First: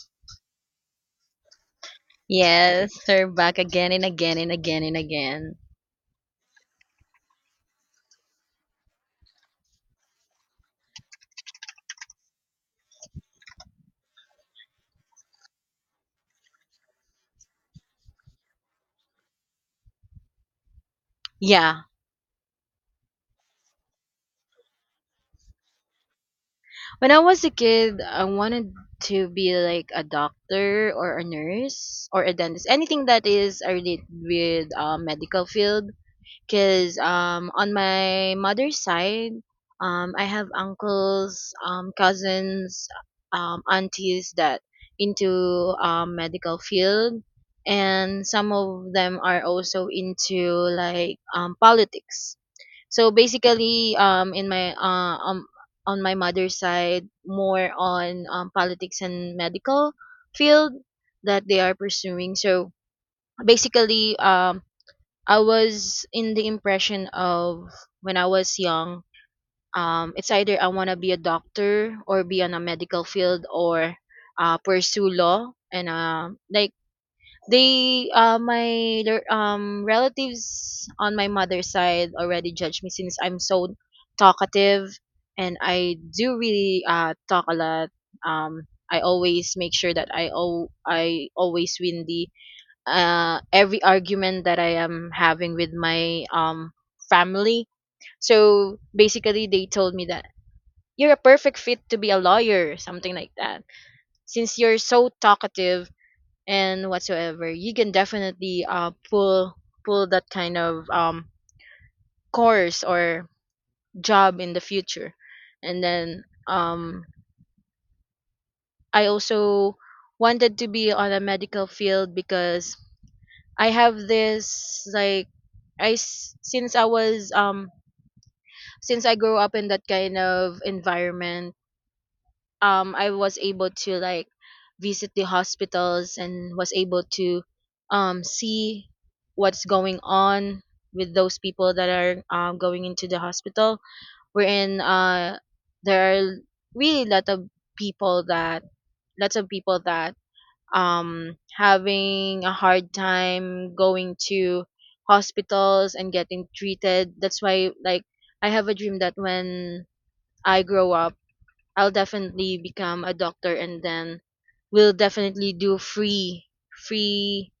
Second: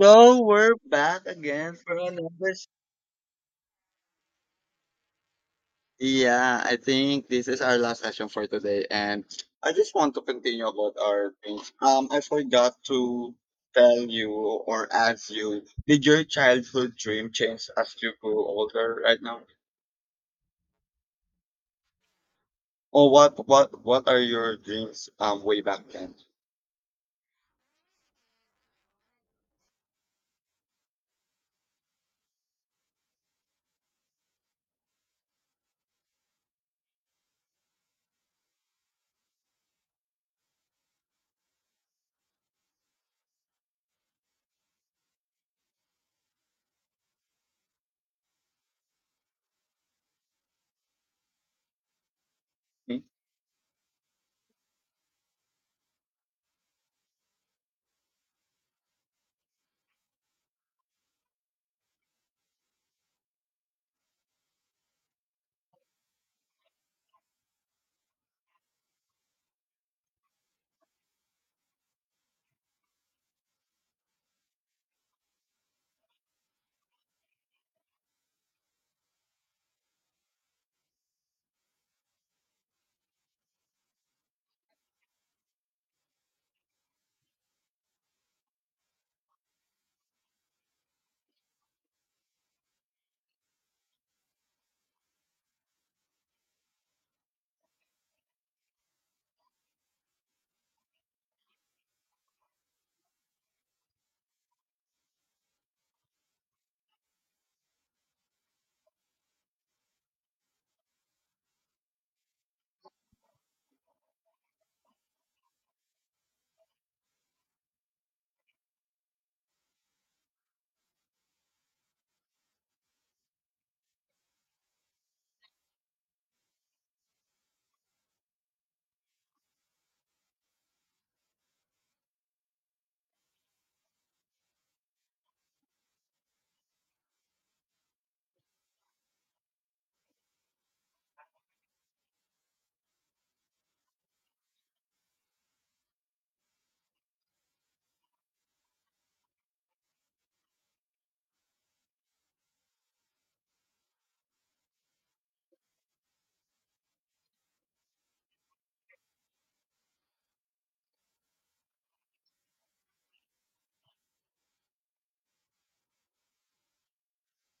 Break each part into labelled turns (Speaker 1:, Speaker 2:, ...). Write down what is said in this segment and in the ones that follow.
Speaker 1: So we're back again for another.
Speaker 2: Yes, her back again and again and again and again.
Speaker 1: Yeah, I think this is our last session for today, and I just want to continue about our things. I forgot to tell you or ask you: Did your childhood dream change as you grew older right now,
Speaker 2: Yeah.
Speaker 1: or what? What? What are your dreams? Way back then?
Speaker 2: When I was a kid, I wanted to be like a doctor or a nurse or a dentist. Anything that is related with medical field. Because on my mother's side, I have uncles, cousins, aunties that into medical field. And some of them are also into like politics. So basically, in my on my mother's side, more on politics and medical field that they are pursuing. So basically, I was in the impression of when I was young, it's either I want to be a doctor or be on a medical field or pursue law and like they my their, relatives on my mother's side already judge me since I'm so talkative, and I do really talk a lot. I always make sure that I always win the every argument that I am having with my family. So basically they told me that you're a perfect fit to be a lawyer, something like that, since you're so talkative and whatsoever you can definitely pull that kind of course or job in the future. And then I also wanted to be on a medical field because I have this like since I was, since I grew up in that kind of environment, I was able to like visit the hospitals and was able to see what's going on with those people that are going into the hospital, wherein there are really lot of people that lots of people that having a hard time going to hospitals and getting treated. That's why like I have a dream that when I grow up, I'll definitely become a doctor, and then we'll definitely do free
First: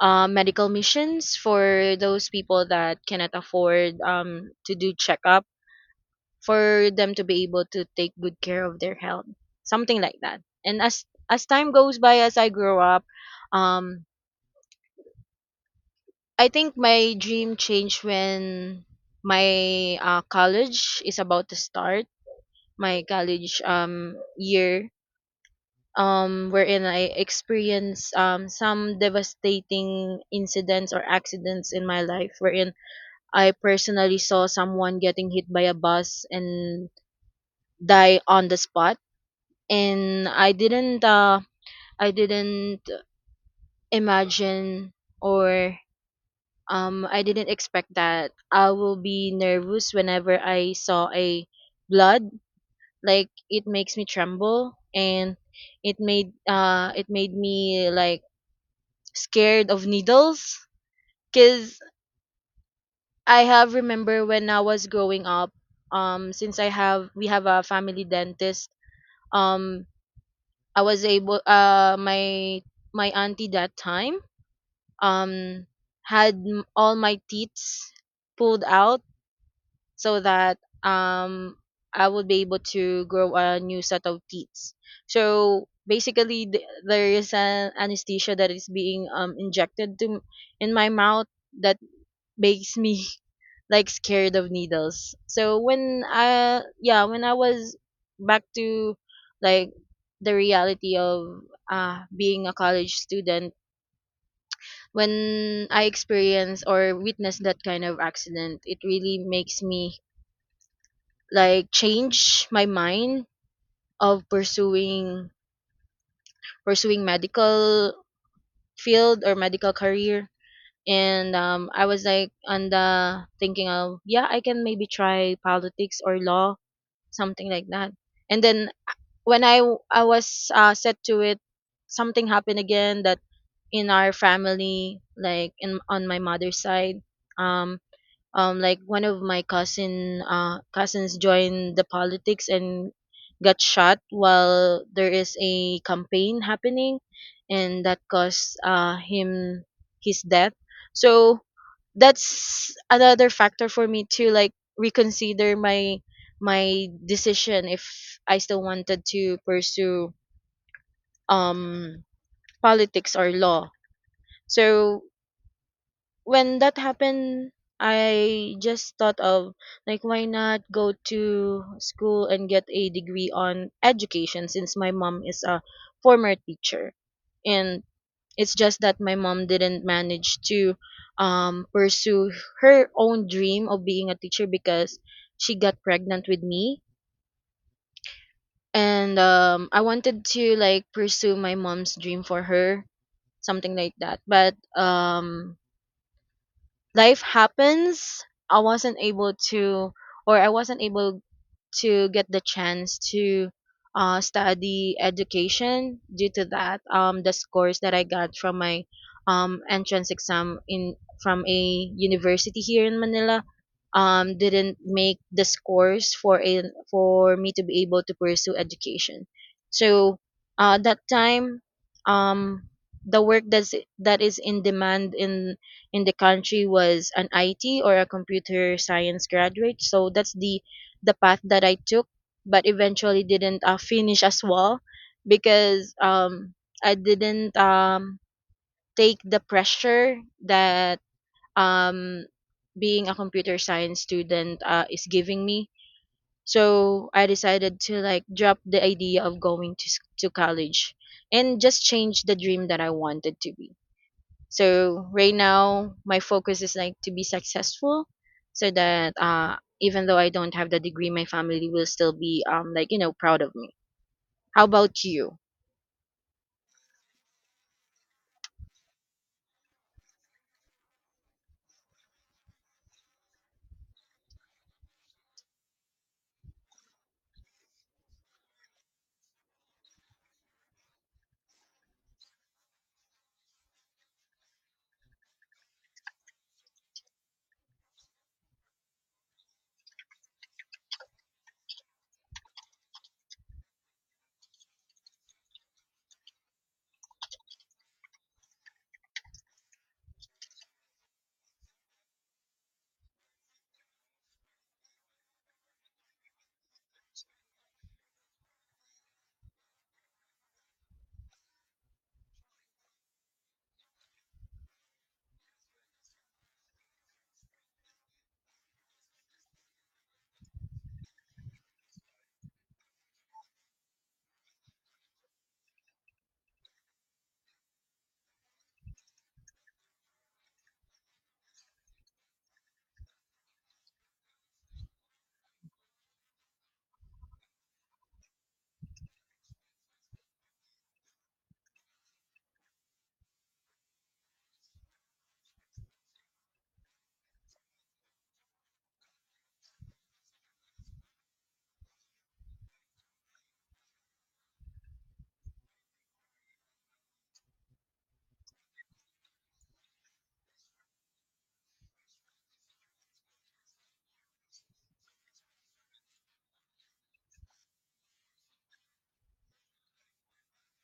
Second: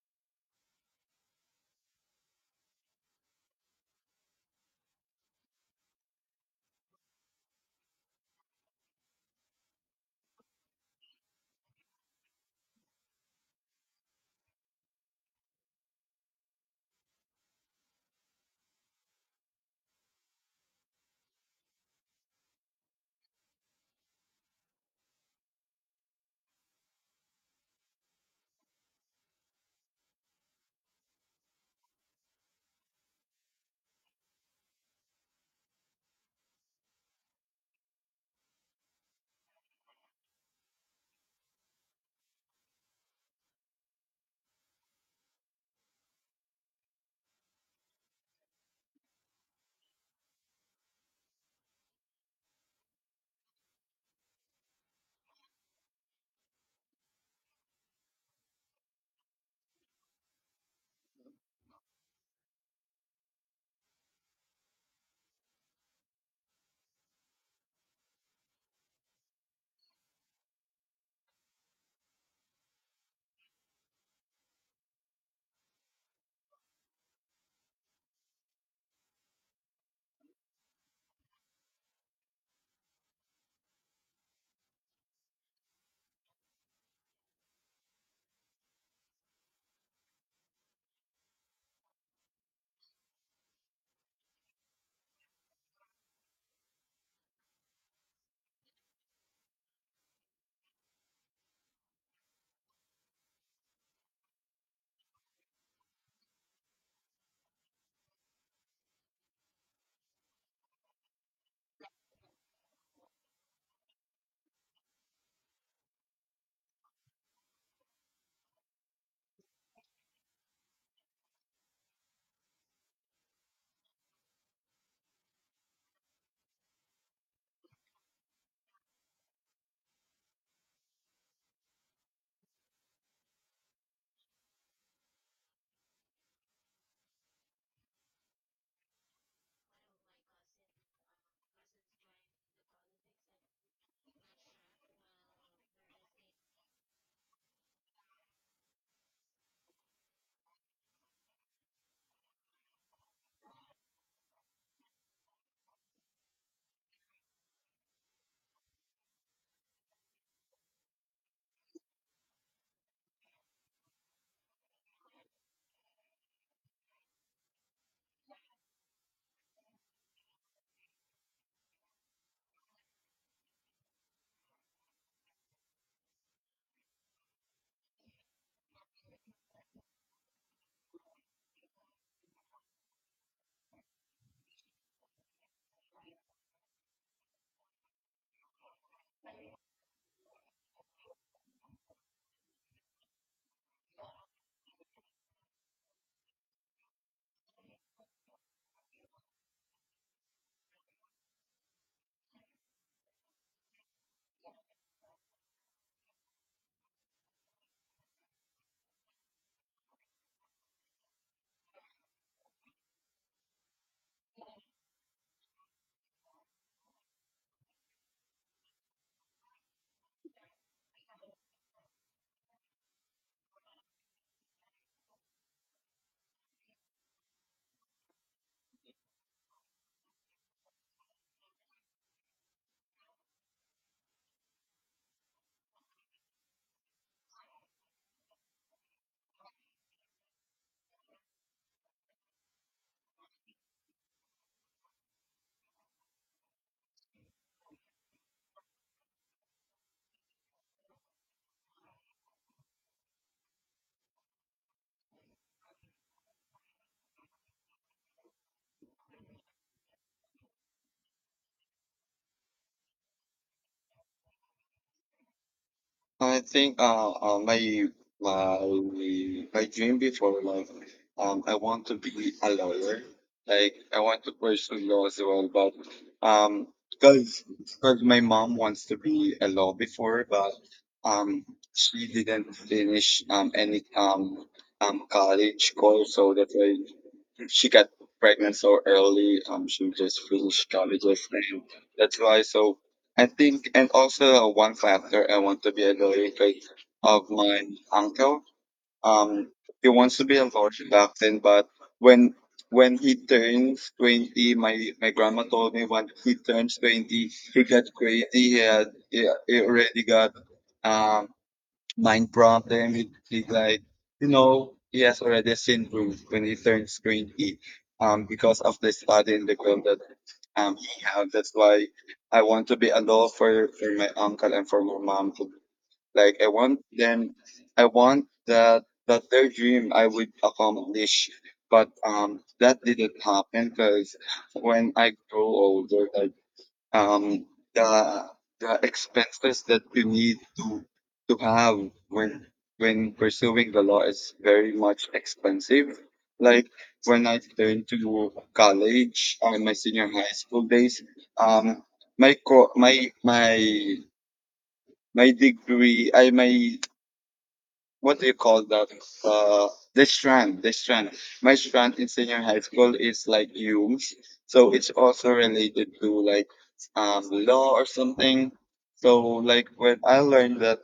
Speaker 2: medical missions for those people that cannot afford to do checkup, for them to be able to take good care of their health, something like that. And as time goes by, as I grow up, um, I think my dream changed when my college is about to start, my college year, wherein I experienced some devastating incidents or accidents in my life, wherein I personally saw someone getting hit by a bus and die on the spot. And I didn't imagine or I didn't expect that I will be nervous whenever I saw a blood. Like it makes me tremble, and it made me like scared of needles because I have remember when I was growing up, since I have we have a family dentist, um I was able my my auntie that time, um all my teeth pulled out so that um I would be able to grow a new set of teeth. So basically there is an anesthesia that is being injected to in my mouth that makes me like scared of needles. So when I, yeah, when I was back to like the reality of being a college student, when I experience or witness that kind of accident, it really makes me like change my mind of pursuing medical field or medical career. And I was like on the thinking of, yeah, I can maybe try politics or law, something like that. And then I was set to it, something happened again that in our family, like in on my mother's side, um, like one of my cousins joined the politics and got shot while there is a campaign happening, and that caused him his death. So that's another factor for me to like reconsider my my decision if I still wanted to pursue um politics or law. So when that happened, I just thought of like why not go to school and get a degree on education since my mom is a former teacher. And it's just that my mom didn't manage to pursue her own dream of being a teacher because she got pregnant with me. And I wanted to like pursue my mom's dream for her, something like that. But life happens. i wasn't able to I wasn't able to get the chance to study education due to that, the scores that I got from my entrance exam in from a university here in Manila didn't make the scores for a, for me to be able to pursue education. So that time, um, the work that's that is in demand in the country was an IT or a computer science graduate. So that's the path that I took, but eventually didn't finish as well because I didn't take the pressure that um being a computer science student is giving me. So I decided to like drop the idea of going to to college and just change the dream that I wanted to be. So right now, my focus is like to be successful, so that even though I don't have the degree, my family will still be like proud of me. How about you?
Speaker 1: I think my my dream before, like, I want to be a lawyer. Like I want to pursue law as well, but because my mom wants to be a law before, but um she didn't finish any college course, so that's why she got pregnant so early. She just finished college, and that's why. So I think, and also one factor, I want to be a related of my uncle. Um, he wants to be a lawyer back then, but when when he turns 20, my grandma told me when he turns 20, he got crazy. He already got um mind prompt there immediately, like, you know, he has already seen Ruth when he turns 20, because of the study in the ground that he have. That's why I want to be a law for my uncle and for my mom. Like I want them, I want that their dream I would accomplish. But that didn't happen because when I grow older, like, um, the the expenses that you need to have when when pursuing the law is very much expensive. Like when I turned to college or my senior high school days, um, my co- my my my degree, I my, what do you call that? Uh, the strand. My strand in senior high school is like huge, so it's also related to like law or something. So like when I learned that,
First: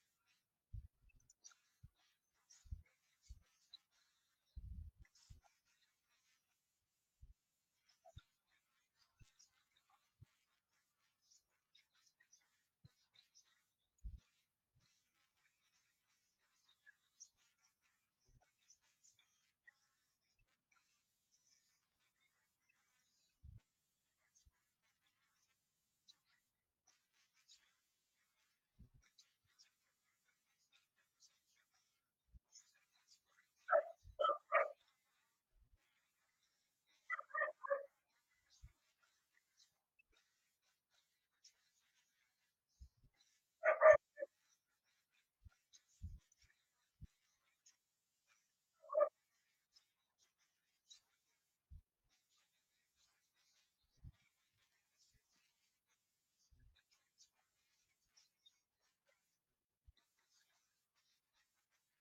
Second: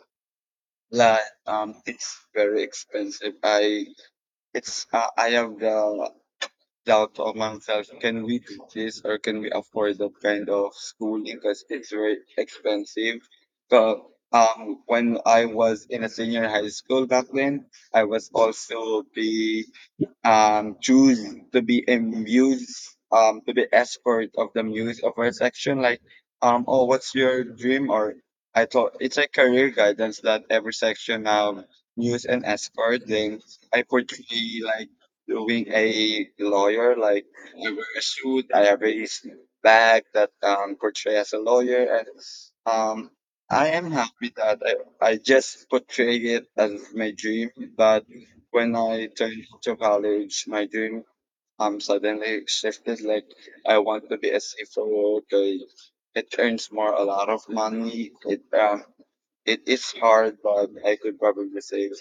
Speaker 1: like, it's very expensive. I, it's, I have the doubt of myself. Can we do this or can we afford that kind of schooling? Because it's very expensive. But, when I was in a senior high school back then, I was also be choose to be a muse, to be escort of the muse of her section. Like, oh, what's your dream? Or I thought it's a career guidance that every section muse and escort. Then I portray like doing a lawyer. Like I wear a suit. I have a bag that portray as a lawyer, and um. I am happy that I just portray it as my dream, but when I turned to college, my dream suddenly shifted. Like I want to be a safer worker. It earns more a lot of money. It it is hard, but I could probably save.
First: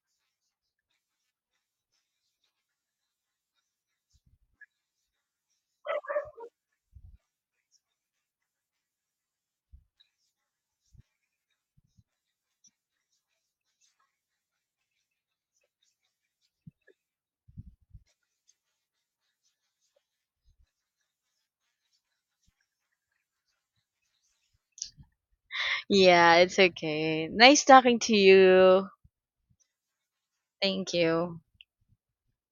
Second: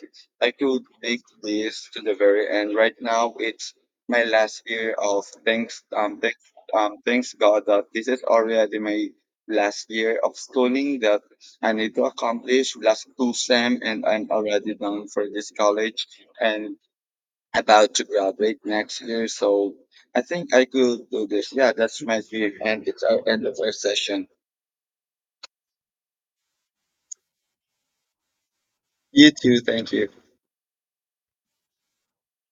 Speaker 1: I could make this to the very end. Right now, it's my last year of thanks God that this is already my last year of schooling that I need to accomplish last two sem, and I'm already done for this college and about to graduate next year, so I think I could do this. Yeah, that's my dream, and it's our end of our session.
Speaker 2: Yeah, it's okay. Nice talking to you.
Speaker 1: You too. Thank you.
Speaker 2: Thank you.